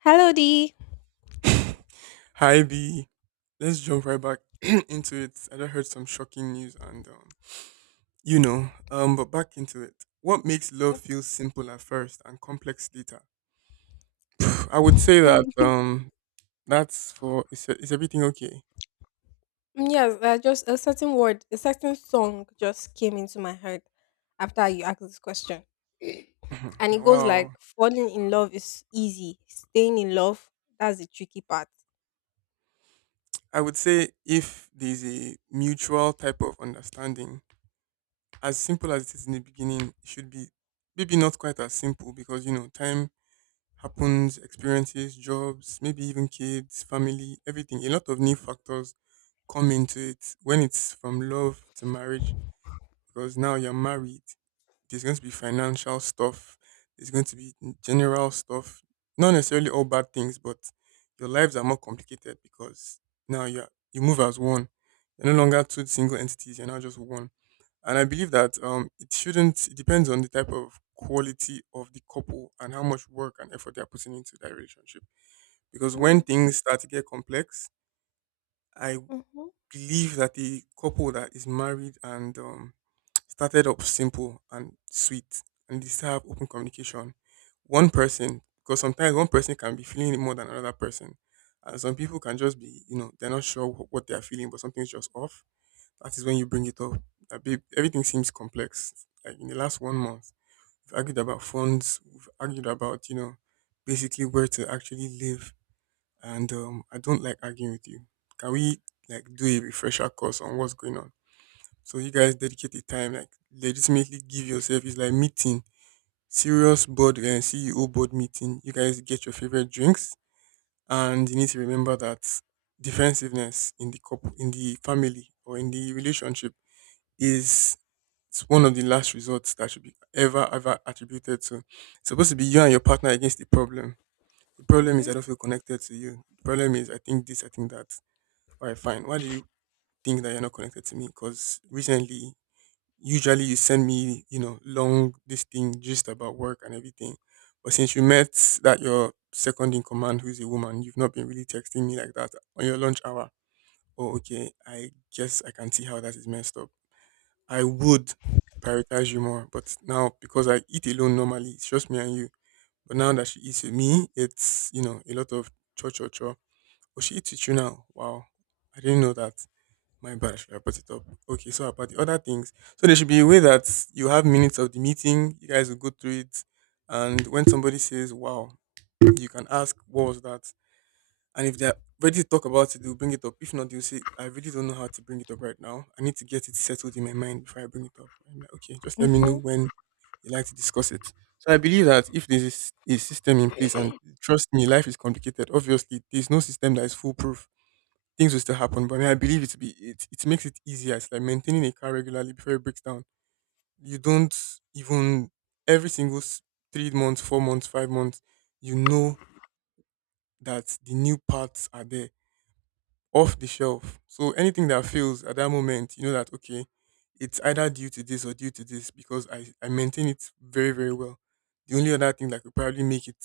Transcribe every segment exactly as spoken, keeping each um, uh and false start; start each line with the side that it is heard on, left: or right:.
left: Hello, D.
right: Hi B. Let's jump right back into it. I just heard some shocking news, and um, you know, um, but back into it. What makes love feel simple at first and complex later? I would say that
left: Mm,
right: um, that's for is is everything okay?
left: Yes, uh, just a certain word, a certain song just came into my head after you asked this question. And it
right: Now,
left: goes
right: wow.
left: like, falling in love is easy, staying in love, that's the tricky part.
right: I would say if there's a mutual type of understanding, as simple as it is in the beginning, it should be maybe not quite as simple because you know, time happens, experiences, jobs, maybe even kids, family, everything. A lot of new factors come into it when it's from love to marriage because now you're married. There's going to be financial stuff, there's going to be general stuff, not necessarily all bad things, but your lives are more complicated because now you're you move as one. You're no longer two single entities, you're now just one. And I believe that um, it shouldn't, it depends on the type of quality of the couple and how much work and effort they are putting into that relationship. Because when
left: Mm,
right: things start to get complex, I
left: hmm
right: believe that the couple that is married and um, started up simple and sweet and they still have open communication, one person, because sometimes one person can be feeling it more than another person. And some people can just be, you know, they're not sure wh- what they're feeling, but something's just off, that is when you bring it up. That babe, everything seems complex. Like in the last one month, we've argued about funds. We've argued about, you know, basically where to actually live. And um, I don't like arguing with you. Can we like do a refresher course on what's going on? So you guys dedicate the time, like legitimately give yourself. It's like meeting serious board and C E O board meeting. You guys get your favorite drinks, and you need to remember that defensiveness in the couple, in the family, or in the relationship is, it's one of the last resorts that should be ever, ever attributed to. It's supposed to be you and your partner against the problem. The problem is
left: hmm
right: I don't feel connected to you. The problem is I think this, I think that. All right, fine. Why do you think that you're not connected to me? Because recently, usually you send me, you know, long, this thing, just about work and everything. But since you met that, your second in command, who's a woman, you've not been really texting me like that on your lunch hour. Oh, okay. I guess I can see how that is messed up. I would prioritize you more. But now, because I eat alone normally, it's just me and you. But now that she eats with me, it's, you know, a lot of cho cho cho. Oh, she eats with you now. Wow. I didn't know that. My bad. I should have brought it up. Okay, so about the other things. So there should be a way that you have minutes of the meeting, you guys will go through it. And when somebody says, wow, you can ask, what was that? And if they're ready to talk about it, they'll bring it up. If not, they'll say, I really don't know how to bring it up right now. I need to get it settled in my mind before I bring it up. I'm like, okay, just let me know
left: hmm
right: when you like to discuss it. So I believe that if there is a system in place, and trust me, life is complicated. Obviously, there's no system that is foolproof. Things will still happen, but I, mean, I believe it to be it, it makes it easier. It's like maintaining a car regularly before it breaks down. You don't even every single s- three months, four months, five months, you know that the new parts are there off the shelf. So anything that fails at that moment, you know that okay, it's either due to this or due to this because I, I maintain it very, very well. The only other thing that could probably make it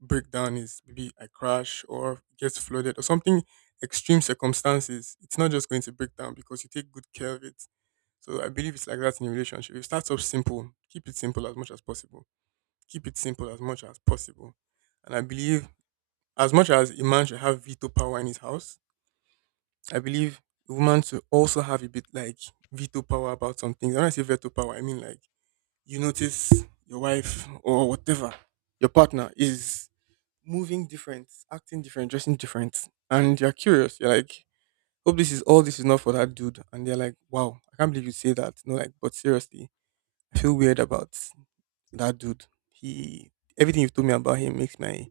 right: break down is maybe I crash or gets flooded or something, extreme circumstances. It's not just going to break down because you take good care of it. So I believe it's like that in a relationship. It starts off simple. Keep it simple as much as possible. Keep it simple as much as possible. And I believe as much as a man should have veto power in his house, I believe women to also have a bit like veto power about some things. When I say veto power, I mean like you notice your wife or whatever, your partner is moving different, acting different, dressing different, and you're curious. You're like, hope this is all, this is not for that dude. And they're like, wow, I can't believe you say that. No, like, but seriously, I feel weird about that dude. He, everything you've told me about him makes my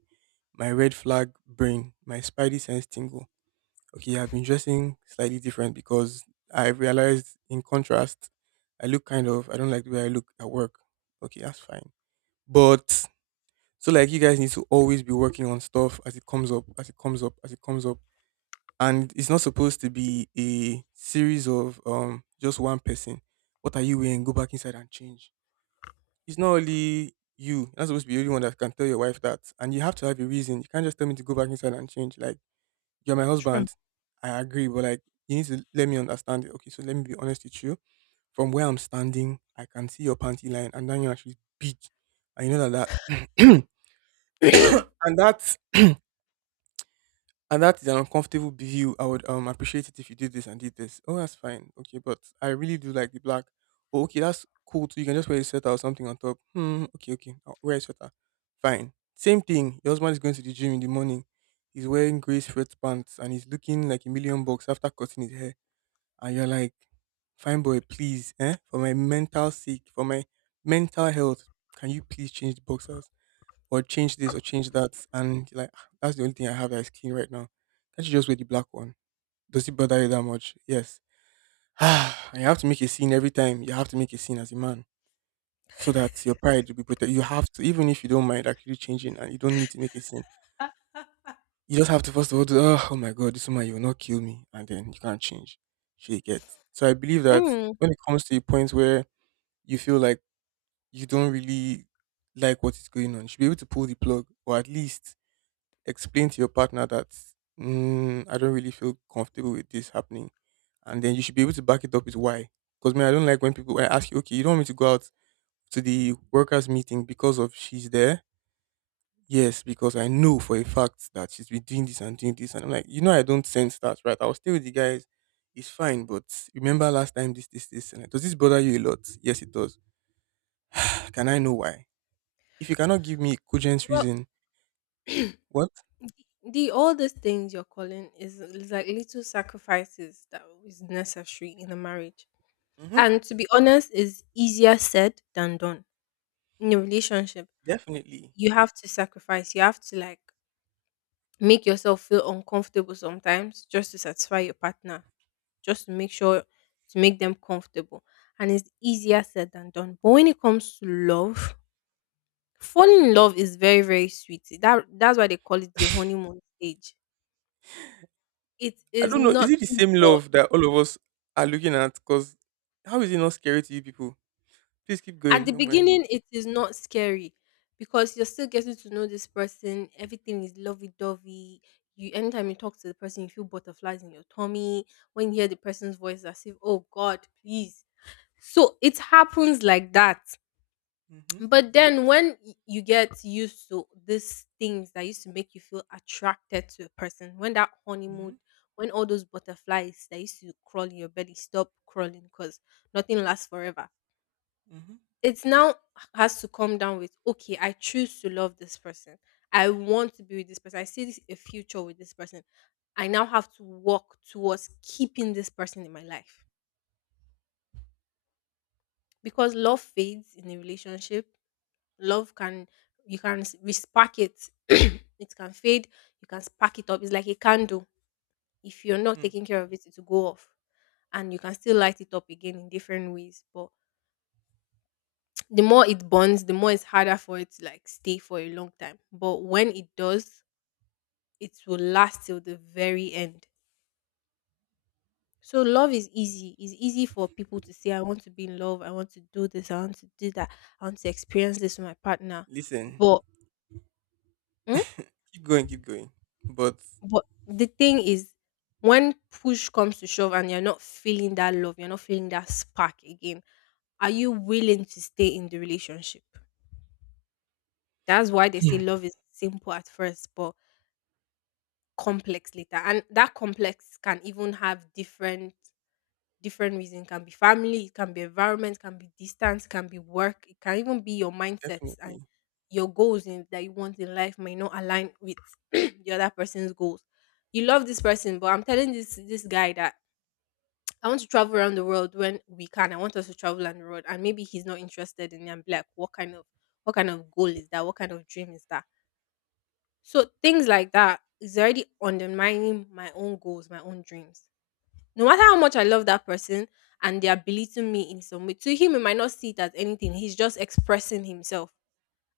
right: my red flag brain, my spidey sense tingle. Okay, I've been dressing slightly different because I've realized in contrast, I look kind of, I don't like the way I look at work. Okay, that's fine. But so like you guys need to always be working on stuff as it comes up, as it comes up, as it comes up. And it's not supposed to be a series of um just one person. What are you wearing? Go back inside and change. It's not only you. You're not supposed to be the only one that can tell your wife that. And you have to have a reason. You can't just tell me to go back inside and change. Like you're my
left: True.
right: husband. I agree, but like you need to let me understand it. Okay, so let me be honest with you. From where I'm standing, I can see your panty line, and then you're actually big. And you know that that and that and that is an uncomfortable view. I would um appreciate it if you did this and did this. Oh, that's fine. Okay, but I really do like the black. Oh, okay, that's cool too. You can just wear a sweater or something on top. Hmm. Okay, okay. I'll wear a sweater. Fine. Same thing. Your husband is going to the gym in the morning. He's wearing grey sweatpants and he's looking like a million bucks after cutting his hair. And you're like, fine boy, please, eh? For my mental sake, for my mental health, can you please change the boxers? Or change this or change that. And you're like, "Ah, that's the only thing I have that is clean right now. Can't you just wear the black one? Does it bother you that much? Yes." And you have to make a scene every time. You have to make a scene as a man so that your pride will be protected. You have to, even if you don't mind actually changing and you don't need to make a scene, you just have to first of all do, oh, oh my God, this woman, you will not kill me. And then you can't change. Shake it. So I believe that
left: Mm.
right: when it comes to a point where you feel like you don't really like what is going on, you should be able to pull the plug or at least explain to your partner that, mm, I don't really feel comfortable with this happening, and then you should be able to back it up with why. Because man, I don't like when people, when I ask you, okay, you don't want me to go out to the workers meeting because of she's there. Yes, because I know for a fact that she's been doing this and doing this, and I'm like, you know, I don't sense that, right? I'll stay with the guys. It's fine, but remember last time this, this, this, and does this bother you a lot? Yes, it does. Can I know why? If you cannot give me a cogent
left: Well,
right: reason, what?
left: the all these things you're calling is, is like little sacrifices that is necessary in a marriage.
right: Mm-hmm.
left: And to be honest, is easier said than done in a relationship.
right: Definitely.
left: You have to sacrifice. You have to like make yourself feel uncomfortable sometimes just to satisfy your partner, just to make sure to make them comfortable. And it's easier said than done. But when it comes to love, falling in love is very, very sweet. That that's why they call it the honeymoon stage. It
right: I
left: is
right: don't know. Is it the
left: nothing
right: same
left: but
right: love that all of us are looking at? Because how is it not scary to you people? Please keep
left: at
right: going.
left: the
right: Don't mind me.
left: beginning, it is not scary because you're still getting to know this person. Everything is lovey dovey. You anytime you talk to the person, you feel butterflies in your tummy. When you hear the person's voice, as if, oh God, please. So it happens like that.
right: Mm-hmm.
left: But then when y- you get used to these things that used to make you feel attracted to a person, when that
right: Mm-hmm.
left: honeymoon, when all those butterflies that used to crawl in your belly stop crawling because nothing lasts forever,
right: Mm-hmm.
left: it now has to come down with, okay, I choose to love this person. I want to be with this person. I see this, a future with this person. I now have to work towards keeping this person in my life because love fades in a relationship. Love can, you can s- respark it. It can fade. You can spark it up. It's like a candle. If you're not
right: Hmm.
left: taking care of it, it will go off, and you can still light it up again in different ways. But the more it bonds, the more it's harder for it to like stay for a long time. But when it does, it will last till the very end. So love is easy. It's easy for people to say, I want to be in love, I want to do this, I want to do that, I want to experience this with my partner.
right: Listen,
left: But mm,
right: keep going, keep going. But
left: but the thing is when push comes to shove and you're not feeling that love, you're not feeling that spark again, are you willing to stay in the relationship? That's why they say
right: hmm.
left: love is simple at first, but complex later, and that complex can even have different different reason. It can be family, it can be environment, can be distance, can be work. It can even be your mindsets and
right: Definitely,
left: your goals in, that you want in life might not align with the other person's goals. You love this person, but I'm telling this this guy that I want to travel around the world. When we can, I want us to travel around the world, and maybe he's not interested in it and be like, what kind of what kind of goal is that? What kind of dream is that? So things like that is already undermining my own goals, my own dreams. No matter how much I love that person and they are belittling me in some way, to him, he might not see it as anything. He's just expressing himself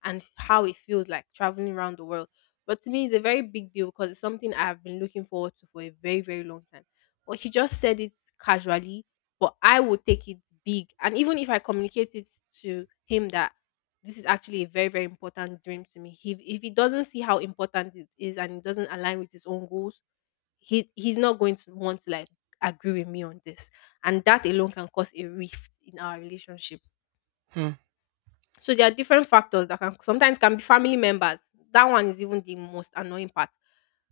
left: and how it feels like traveling around the world. But to me, it's a very big deal because it's something I have been looking forward to for a very, very long time. But he just said it casually, but I will take it big. And even if I communicate it to him that this is actually a very, very important dream to me, he, if he doesn't see how important it is and it doesn't align with his own goals, he, he's not going to want to like agree with me on this. And that alone can cause a rift in our relationship.
right: hmm.
left: So there are different factors that can sometimes can be family members. That one is even the most annoying part.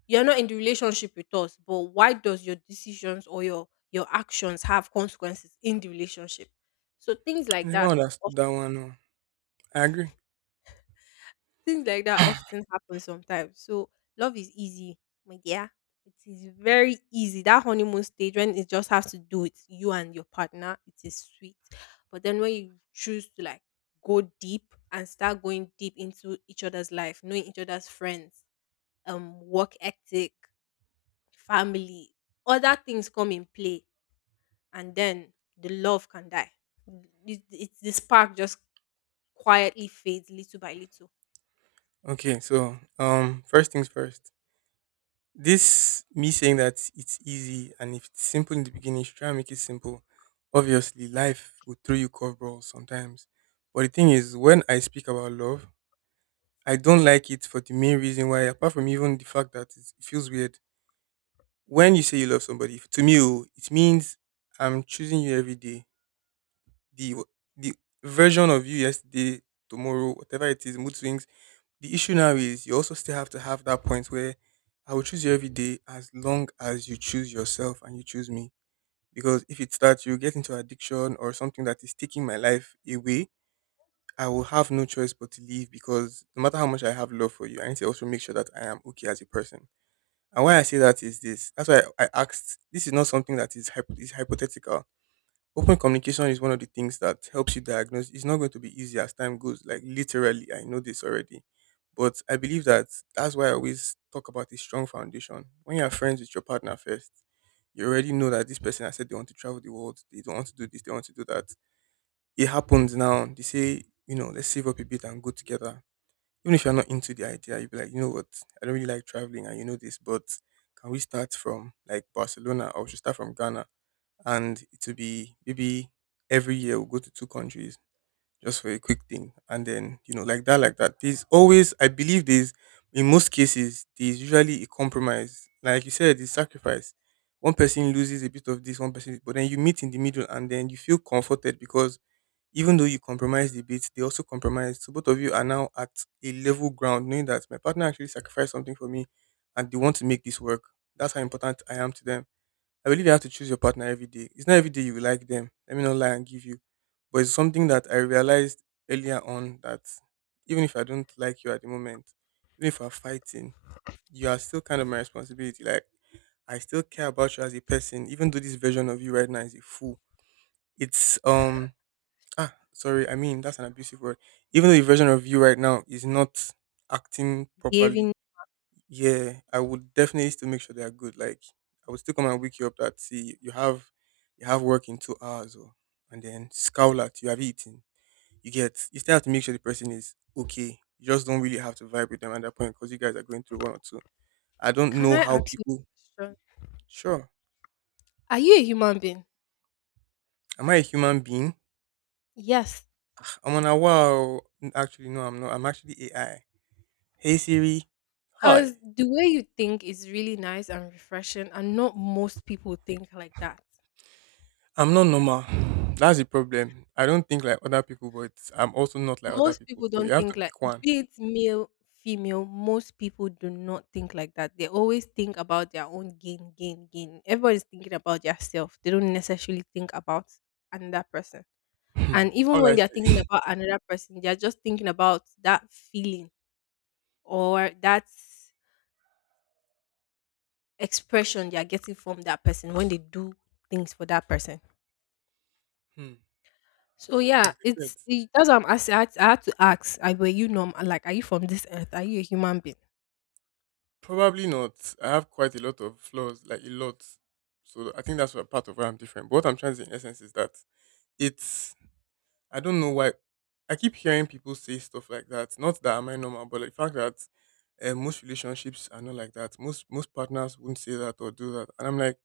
left: You're not in the relationship with us, but why does your decisions or your your actions have consequences in the relationship? So things
right: I
left: like
right: never
left: that,
right: understood that one. No. I agree.
left: things like that often happen sometimes. So love is easy, my dear. It is very easy. That honeymoon stage when it just has to do with you and your partner, it is sweet. But then when you choose to like go deep and start going deep into each other's life, knowing each other's friends, um, work ethic, family, other things come in play, and then the love can die. It, it, the spark just quietly fades little by little.
right: Okay, so um, first things first. This me saying that it's easy and if it's simple in the beginning, you should try and make it simple. Obviously, life will throw you curveballs sometimes. But the thing is, when I speak about love, I don't like it for the main reason why, apart from even the fact that it's- it feels weird. When you say you love somebody, if- to me, oh, it means I'm choosing you every day. The the version of you yesterday, tomorrow, whatever it is, mood swings. The issue now is you also still have to have that point where I will choose you every day as long as you choose yourself and you choose me. Because if it starts, you get into addiction or something that is taking my life away, I will have no choice but to leave, because no matter how much I have love for you, I need to also make sure that I am okay as a person. And why I say that is this. That's why I asked. This is not something that is, hypo- is hypothetical. Open communication is one of the things that helps you diagnose. It's not going to be easy as time goes. Like literally, I know this already. But I believe that that's why I always talk about a strong foundation. When you're friends with your partner first, you already know that this person has said they want to travel the world, they don't want to do this, they want to do that. It happens now. They say, you know let's save up a bit and go together. Even if you're not into the idea, you'll be like, you know what, I don't really like traveling and you know this, but can we start from like Barcelona, or we should start from Ghana? And it will be maybe every year we'll go to two countries just for a quick thing, and then you know like that like that there's always, I believe there's, in most cases there's usually a compromise. Like you said, the sacrifice, one person loses a bit of this, one person, but then you meet in the middle and then you feel comforted because even though you compromised a bit, they also compromised, so both of you are now at a level ground, knowing that my partner actually sacrificed something for me and they want to make this work. That's how important I am to them. I believe you have to choose your partner every day. It's not every day you will like them. Let me not lie and give you. But it's something that I realized earlier on, that even if I don't like you at the moment, even if we're fighting, you are still kind of my responsibility. Like, I still care about you as a person, even though this version of you right now is a fool. It's um ah Sorry, I mean that's an abusive word. Even though the version of you right now is not acting properly,
left: Behaving.
right: yeah, I would definitely still make sure they are good. Like, I would still come and wake you up that see you have you have work in two hours, or and then scowl at you have eaten. You get, you still have to make sure the person is okay. You just don't really have to vibe with them at that point because you guys are going through one or two. I don't
left: Can
right: know
left: I
right: how
left: ask you
right: people.
left: a question?
right: Sure.
left: Are you a human being?
right: Am I a human being?
left: Yes.
right: I'm on a wow. Actually, no, I'm not. I'm actually A I. Hey Siri. Hi.
left: Because the way you think is really nice and refreshing, and not most people think like that.
right: I'm not normal. That's the problem. I don't think like other people, but I'm also not like other
left: Most
right: people.
left: people
right: So you
left: don't
right: have to
left: think like,
right: pick one.
left: be it male, female, most people do not think like that. They always think about their own gain, gain, gain. Everybody's thinking about their self. They don't necessarily think about another person.
right: Hmm.
left: And even
right: How would
left: when
right: I
left: they're thinking
right: say?
left: about another person, they're just thinking about that feeling or that expression they are getting from that person when they do things for that person.
right: Hmm.
left: So yeah,
right: Like I said,
left: it's it, that's what I'm asking. I had, I had to ask, I, were you normal? Like, are you from this earth? Are you a human being?
right: probably not. I have quite a lot of flaws, like a lot. So I think that's what part of why I'm different. But what I'm trying to say in essence is that it's, I don't know why I keep hearing people say stuff like that. Not that am I normal, but like the fact that uh, most relationships are not like that. Most most partners wouldn't say that or do that. And I'm like,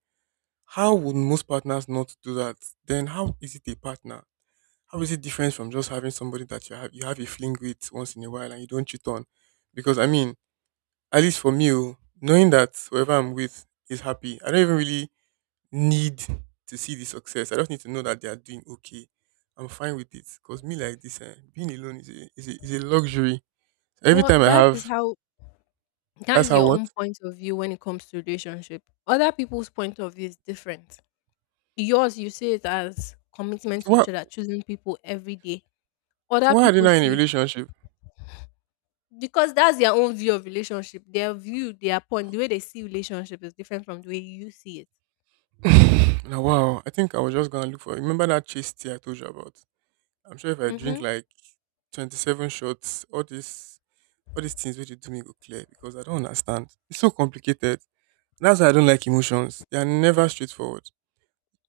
right: how would most partners not do that? Then how is it a partner? How is it different from just having somebody that you have you have a fling with once in a while and you don't cheat on? Because I mean, at least for me, oh, knowing that whoever I'm with is happy, I don't even really need to see the success. I just need to know that they are doing okay. I'm fine with it. Cause me like this, eh, being alone is a, is a is a luxury. So every
left: Well,
right: time I
left: that is
right: have,
left: how that
right: that's
left: is
right: how
left: your
right: what.
left: own point of view when it comes to relationship. Other people's point of view is different. Yours, you see it as commitment
right: So
left: to each
right: what?
left: other, choosing people every day.
right: So
left: Other
right: why are they
left: people
right: not in a
left: see it
right: relationship?
left: because that's their own view of relationship. Their view, their point, the way they see relationship is different from the way you see it.
right: Now, wow, I think I was just gonna look for, remember that chase tea I told you about? I'm sure if I drink
left: Mm-hmm.
right: like twenty-seven shots, all this, all these things which you do me go clear, because I don't understand. It's so complicated. That's why I don't like emotions. They are never straightforward.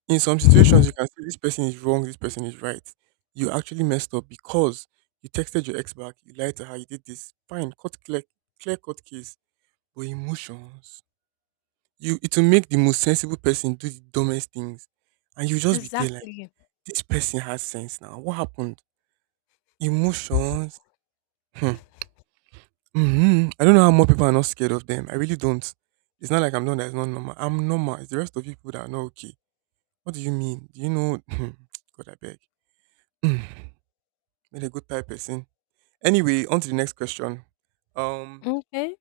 right: In some situations, you can say this person is wrong, this person is right. You actually messed up because you texted your ex back, you lied to her, you did this. Fine, cut clear, clear cut case. But emotions, you, it will make the most sensible person do the dumbest things, and you just be there like,
left: Exactly.
right: this person has sense now. What happened? Emotions. Hmm. Hmm, I don't know how more people are not scared of them. I really don't. It's not like I'm not That's not normal. I'm normal. It's the rest of people that are not okay. What do you mean? Do you know? God, I beg. Made a good type person. Anyway, on to the next question. Um,
left: Okay.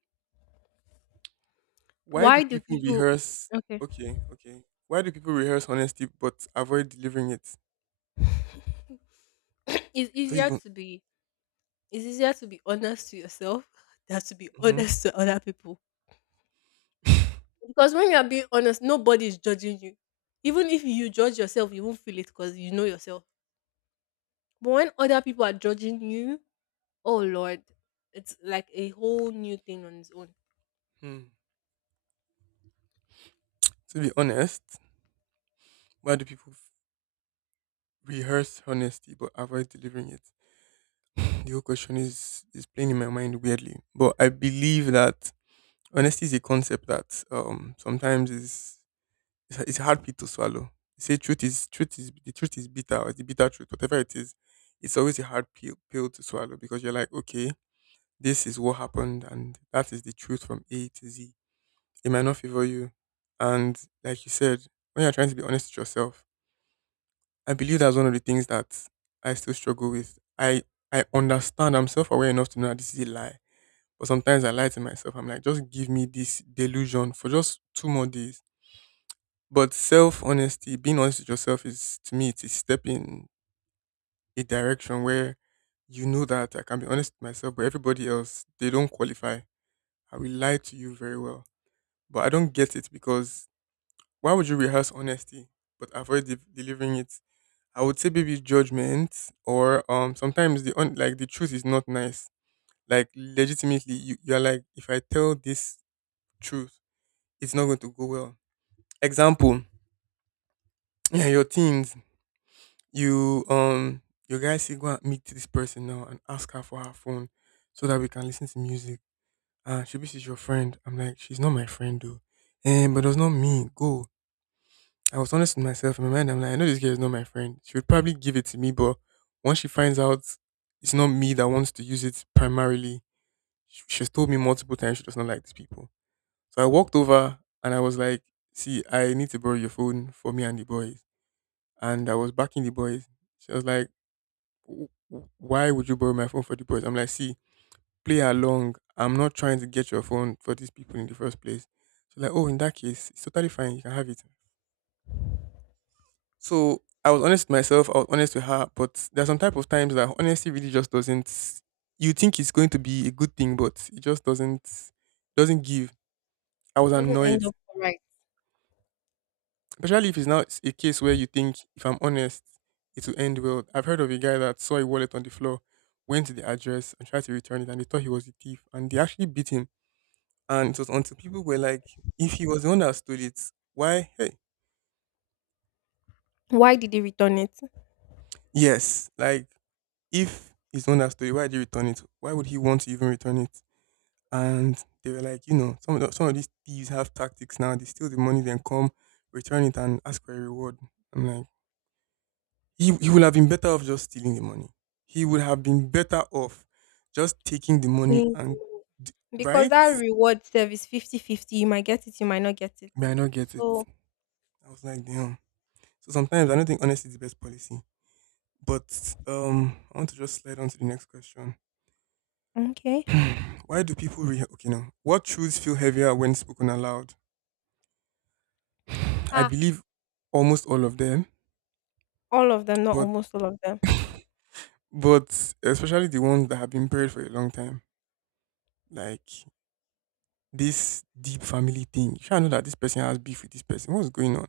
right: why do
left: Why do
right: people
left: people?
right: rehearse?
left: Okay.
right: Okay, okay. Why do people rehearse honesty but avoid delivering it?
left: It's
right: Don't
left: easier
right: even.
left: to be, it's easier to be honest to yourself than to be
right: Mhm.
left: honest to other people. Because when you are being honest, nobody is judging you. Even if you judge yourself, you won't feel it because you know yourself. But when other people are judging you, oh Lord, it's like a whole new thing on its own.
right: Hmm. To be honest, why do people f- rehearse honesty but avoid delivering it? The whole question is is playing in my mind weirdly, but I believe that honesty is a concept that um sometimes is, it's a it's a hard pill to swallow. They say truth is, truth is the truth is bitter, or the bitter truth, whatever it is. It's always a hard pill pill to swallow because you're like, okay, this is what happened and that is the truth from A to Z. It might not favor you, and like you said, when you're trying to be honest with yourself, I believe that's one of the things that I still struggle with. I I understand. I'm self aware enough to know that this is a lie, but sometimes I lie to myself. I'm like, just give me this delusion for just two more days. But self honesty, being honest with yourself, is to me, it's a step in a direction where you know that I can be honest with myself, but everybody else, they don't qualify. I will lie to you very well. But I don't get it, because why would you rehearse honesty but avoid de- delivering it? I would say maybe judgment, or um sometimes the un- like the truth is not nice. Like legitimately you, you're like, if I tell this truth, it's not going to go well. Example, yeah, your teens. You um your guy say go and meet this person now and ask her for her phone so that we can listen to music. Ah, she be she's your friend. I'm like, she's not my friend though. And but it was not me. Go. I was honest with myself in my mind. I'm like, I know this girl is not my friend. She would probably give it to me, but once she finds out it's not me that wants to use it primarily, sh- she's told me multiple times she does not like these people. So I walked over and I was like, see, I need to borrow your phone for me and the boys. And I was backing the boys. She was like, w- w- why would you borrow my phone for the boys? I'm like, see, play along. I'm not trying to get your phone for these people in the first place. She's like, oh, in that case, it's totally fine. You can have it. So I was honest with myself. I was honest with her. But there are some type of times that honesty really just doesn't. You think it's going to be a good thing, but it just doesn't doesn't give. I was
left: Doesn't
right: annoyed.
left: end up right.
right: Especially if it's now it's a case where you think, if I'm honest, it will end well. I've heard of a guy that saw a wallet on the floor, went to the address and tried to return it, and they thought he was a thief, and they actually beat him. And it was until people were like, if he was the one that stole it, why? Hey,
left: Why did they return it?
right: yes, like if he's the one that stole it, why did he return it? Why would he want to even return it? And they were like, you know, some of the, some of these thieves have tactics now. They steal the money, then come return it and ask for a reward. I'm like, He he would have been better off just stealing the money. He would have been better off just taking the money
left: Feeling
right: and d-
left: because
right: right?
left: that reward service fifty fifty. You might get it, you might not get it.
right: May I not get it?
left: So
right: I was like, damn. So sometimes I don't think honesty is the best policy. But um, I want to just slide on to the next question.
left: okay.
right: Why do people re- okay no? What truths feel heavier when spoken aloud? I
left: Ah.
right: believe almost all of them,
left: All of them, not
right: but
left: almost all of them.
right: but especially the ones that have been buried for a long time, like this deep family thing. You should know that this person has beef with this person. What's going on?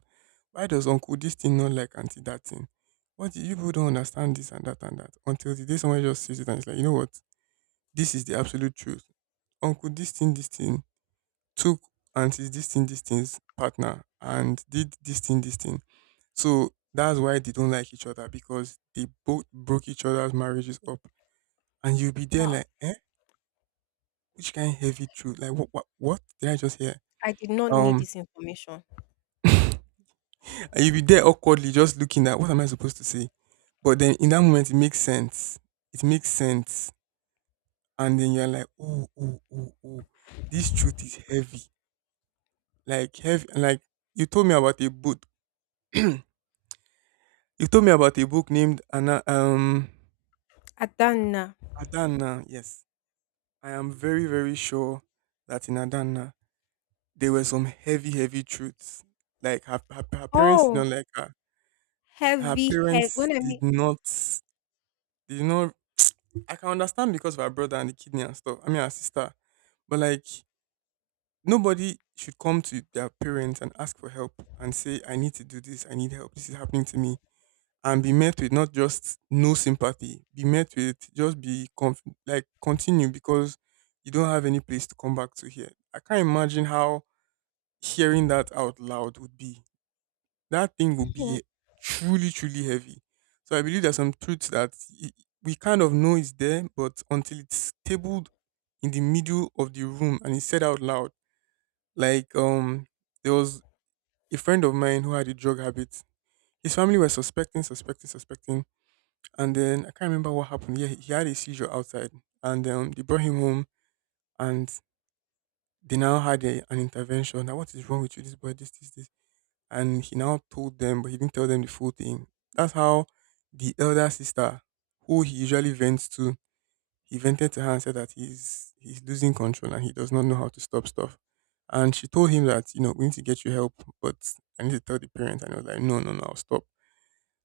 right: Why does uncle this thing not like auntie that thing? What do you people don't understand this and that and that until the day someone just sees it and it's like, you know what? This is the absolute truth. Uncle this thing, this thing took auntie's this thing, this thing's partner and did this thing, this thing. So that's why they don't like each other because they both broke each other's marriages up. And you'll be there
left: Wow.
right: like, eh? Which kind of heavy truth? Like what what what did I just hear?
left: I did not need
right: Um
left: this information.
right: And you'll be there awkwardly just looking at what am I supposed to say? But then in that moment, it makes sense. It makes sense. And then you're like, oh, oh, oh, oh, this truth is heavy. Like, heavy. Like, you told me about a book. you told me about a book named Anna, um,
left: Adana.
right: Adana. Yes. I am very, very sure that in Adana, there were some heavy, heavy truths. Like, her, her, her parents did not
left: Oh,
right: like her. Her
left: heavy head.
right: parents
left: When I
right: did
left: mean,
right: not You know, I can understand because of her brother and the kidney and stuff. I mean, her sister. But like, nobody should come to their parents and ask for help and say, I need to do this. I need help. This is happening to me. And be met with not just no sympathy, be met with just be conf- like continue because you don't have any place to come back to here. I can't imagine how hearing that out loud would be that thing will be truly, truly heavy. So I believe there's some truth that i- we kind of know is there, but until it's tabled in the middle of the room and it's said out loud. Like um, there was a friend of mine who had a drug habit. His family were suspecting, suspecting, suspecting, and then I can't remember what happened. Yeah, he had a seizure outside, and um, they brought him home, and they now had a, an intervention. Now, what is wrong with you, this boy? This, this, this. And he now told them, but he didn't tell them the full thing. That's how the elder sister, who he usually vents to, he vented to her and said that he's he's losing control and he does not know how to stop stuff. And she told him that, you know, we need to get you help, but I need to tell the parents. And he was like, no, no, no, I'll stop.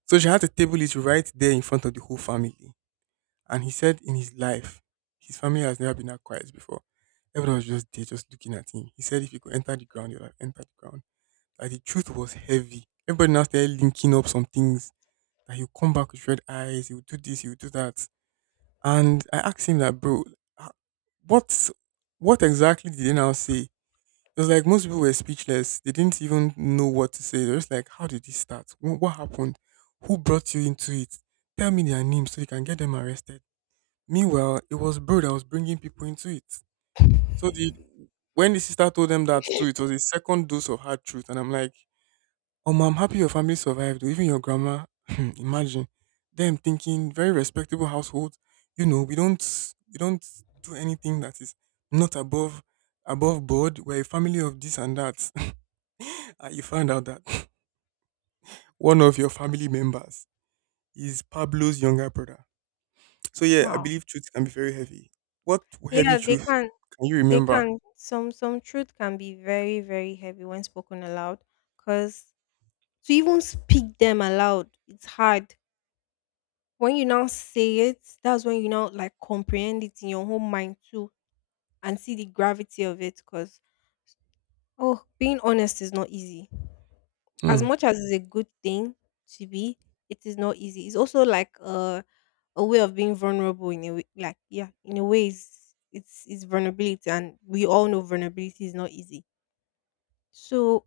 right: So she had to table it right there in front of the whole family. And he said in his life, his family has never been that quiet before. Everyone was just there, just looking at him. He said if he could enter the ground, he would have entered the ground, that the truth was heavy. Everybody now started linking up some things, that he'll come back with red eyes, he'll do this, he'll do that. And I asked him that, bro, ah, what what exactly did they now say? It was like most people were speechless. They didn't even know what to say. They're just like, how did this start? Wh- What happened? Who brought you into it? Tell me their names so you can get them arrested. Meanwhile, it was bro that was bringing people into it. So the when the sister told them that too, it was a second dose of hard truth, and I'm like, oh, I'm happy your family survived. Oh, even your grandma, imagine them thinking very respectable household. You know, we don't we don't do anything that is not above above board. We're a family of this and that. And you found out that one of your family members is Pablo's younger brother. So yeah, I
left: wow.
right: believe truth can be very heavy. What heavy
left: Yeah, they
right: truth
left: can.
right: can you
left: They
right: remember?
left: can. Some some truth can be very very heavy when spoken aloud, because to even speak them aloud, it's hard. When you now say it, that's when you now like comprehend it in your own mind too, and see the gravity of it. Because oh, being honest is not easy. As
right: Hmm.
left: much as it's a good thing to be, it is not easy. It's also like a a way of being vulnerable in a way. Like yeah, in a way, it's it's, it's vulnerability, and we all know vulnerability is not easy. So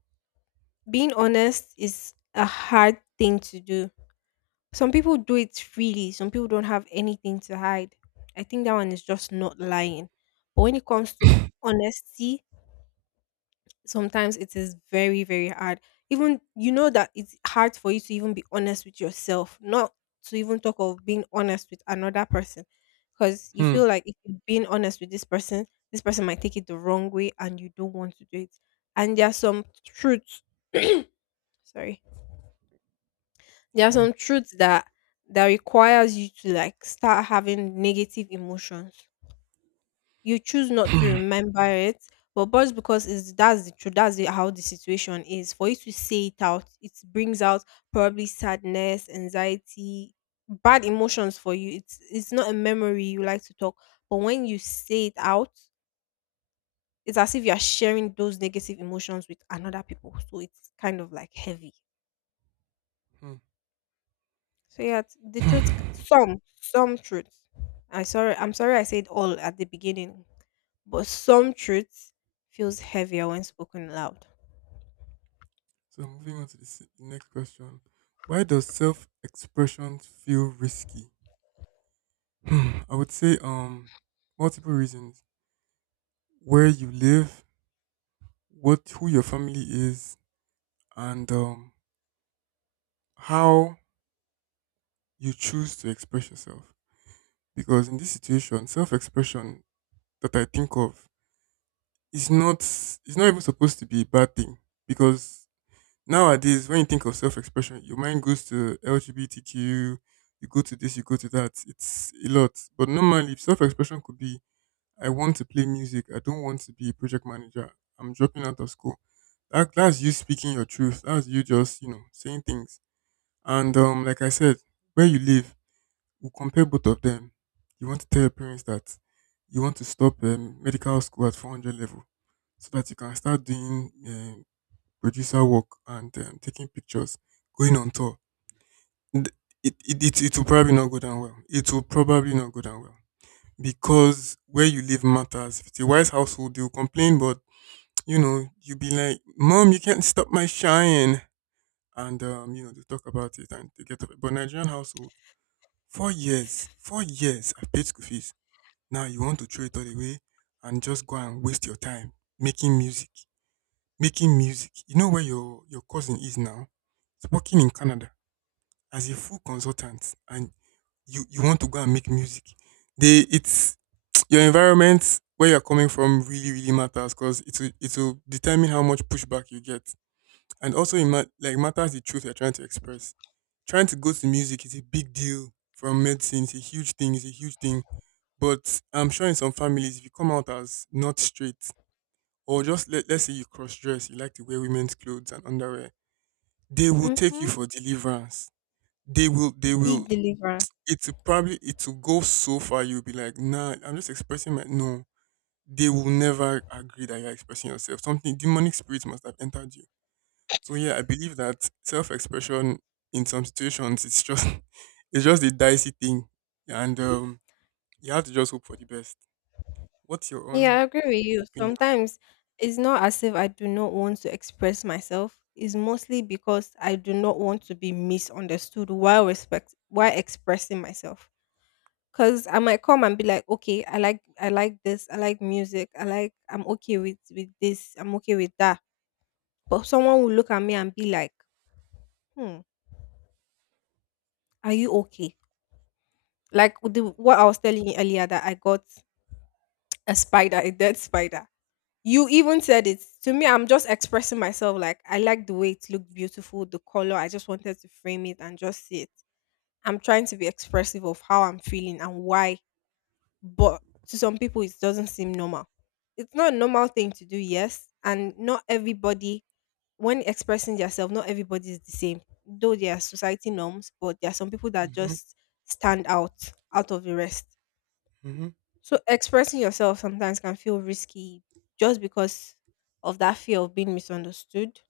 left: being honest is a hard thing to do. Some people do it freely. Some people don't have anything to hide. I think that one is just not lying. But when it comes to honesty, sometimes it is very very hard. Even you know that it's hard for you to even be honest with yourself, not to even talk of being honest with another person, because you
right: Hmm.
left: feel like if you're being honest with this person, this person might take it the wrong way and you don't want to do it. And there are some truths, sorry, there are
right: Fine.
left: some truths that that requires you to like start having negative emotions. You choose not to
right: Hmm.
left: remember it, but just because it's that's the truth, that's the, how the situation is. For you to say it out, it brings out probably sadness, anxiety, bad emotions for you. It's it's not a memory you like to talk, but when you say it out, it's as if you are sharing those negative emotions with another people. So it's kind of like heavy.
right: Hmm.
left: So yeah, t- the truth, c-
right: Hmm.
left: some some truth. I sorry, I'm sorry I said all at the beginning. But some truth feels heavier when spoken loud.
right: So I'm moving on to the se- next question. Why does self-expression feel risky? Hmm, I would say um multiple reasons. Where you live, what who your family is, and um how you choose to express yourself. Because in this situation, self-expression that I think of is not is not even supposed to be a bad thing because nowadays, when you think of self expression, your mind goes to L G B T Q, you go to this, you go to that. It's a lot. But normally, self expression could be I want to play music, I don't want to be a project manager, I'm dropping out of school. That, that's you speaking your truth. That's you just, you know, saying things. And um, like I said, where you live, we compare both of them. You want to tell your parents that you want to stop um, medical school at four hundred level so that you can start doing uh, producer work and um, taking pictures, going on tour, th- it, it, it, it will probably not go down well. It will probably not go down well because where you live matters. If it's a wise household, they'll complain, but you know, you'll be like, Mom, you can't stop my shine. And, um, you know, they talk about it and they get up. But Nigerian household, four years four years, I've paid school fees. Now you want to throw it all away and just go and waste your time making music. Making music. You know where your your cousin is now? He's working in Canada as a full consultant, and you you want to go and make music. They it's your environment where you're coming from really really matters because it will it will determine how much pushback you get, and also it ma- like matters the truth you're trying to express. Trying to go to music is a big deal from medicine. It's a huge thing. It's a huge thing. But I'm sure in some families, if you come out as not straight, or just let, let's say you cross dress, you like to wear women's clothes and underwear, they will take you
left: Hmm.
right: for deliverance. They will they
left: Big
right: will
left: deliverance.
right: it will probably it will go so far you'll be like, nah, I'm just expressing my no. They will never agree that you're expressing yourself. Something demonic spirit must have entered you. So yeah, I believe that self expression in some situations it's just it's just a dicey thing. And um you have to just hope for the best. What's your own
left: Yeah, I agree with you.
right: opinion?
left: Sometimes it's not as if I do not want to express myself. It's mostly because I do not want to be misunderstood while respect while expressing myself. Cause I might come and be like, okay, I like I like this, I like music, I like I'm okay with with this, I'm okay with that. But someone will look at me and be like, hmm, are you okay? Like with the, what I was telling you earlier that I got a spider, a dead spider. You even said it to me. I'm just expressing myself like I like the way it looked beautiful, the color. I just wanted to frame it and just see it. I'm trying to be expressive of how I'm feeling and why, but to some people, it doesn't seem normal. It's not a normal thing to do, yes. And not everybody, when expressing themselves, not everybody is the same. Though there are society norms, but there are some people that
right: Hmm.
left: just stand out out of the rest. So expressing yourself sometimes can feel risky just because of that fear of being misunderstood.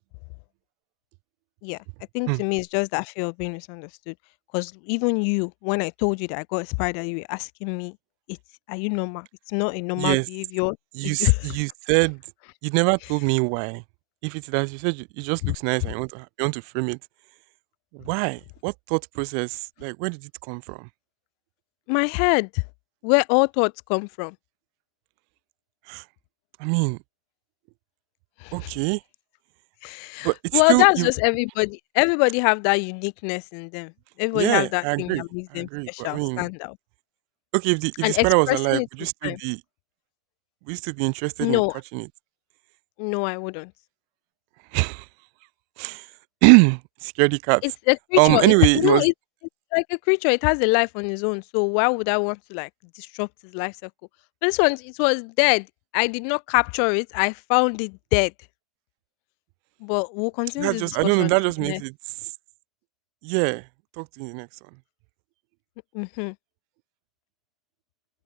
left: Yeah, I think
right: Hmm.
left: to me it's just that fear of being misunderstood. Because even you, when I told you that I got a spider, you were asking me, "It's are you normal? It's not a normal
right: Yes.
left: behavior to
right: You
left: do."
right: s- you said you never told me why. If it's that you said you, it just looks nice and you want to ha- you want to frame it. Why? What thought process? Like where did it come from?
left: My head, where all thoughts come from.
right: I mean, okay, but it's
left: Well,
right: still
left: that's
right: you.
left: just everybody. Everybody have that uniqueness in them. Everybody
right: Yeah,
left: have that
right: I
left: thing
right: agree.
left: that makes
right: I
left: them
right: agree. But I
left: special,
right: mean,
left: stand out,
right: okay, if the if the
left: and
right: spider was
left: expressing
right: alive,
left: it
right: would you still
left: sometimes.
right: be would you still be interested in
left: No,
right: catching it?
left: no, I wouldn't.
right: Scaredy cat.
left: It's a
right: Um.
left: creature. It
right: Anyway, it
left: No,
right: was
left: it's it's like a creature. It has a life on its own. So why would I want to like disrupt its life cycle? But this one, it was dead. I did not capture it. I found it dead. But we'll continue
right: that
left: this
right: just I don't know.
left: discussion
right: That
left: in
right: just
left: the
right: makes
left: next.
right: it. Yeah. Talk to you in the next one.
left: Mhm.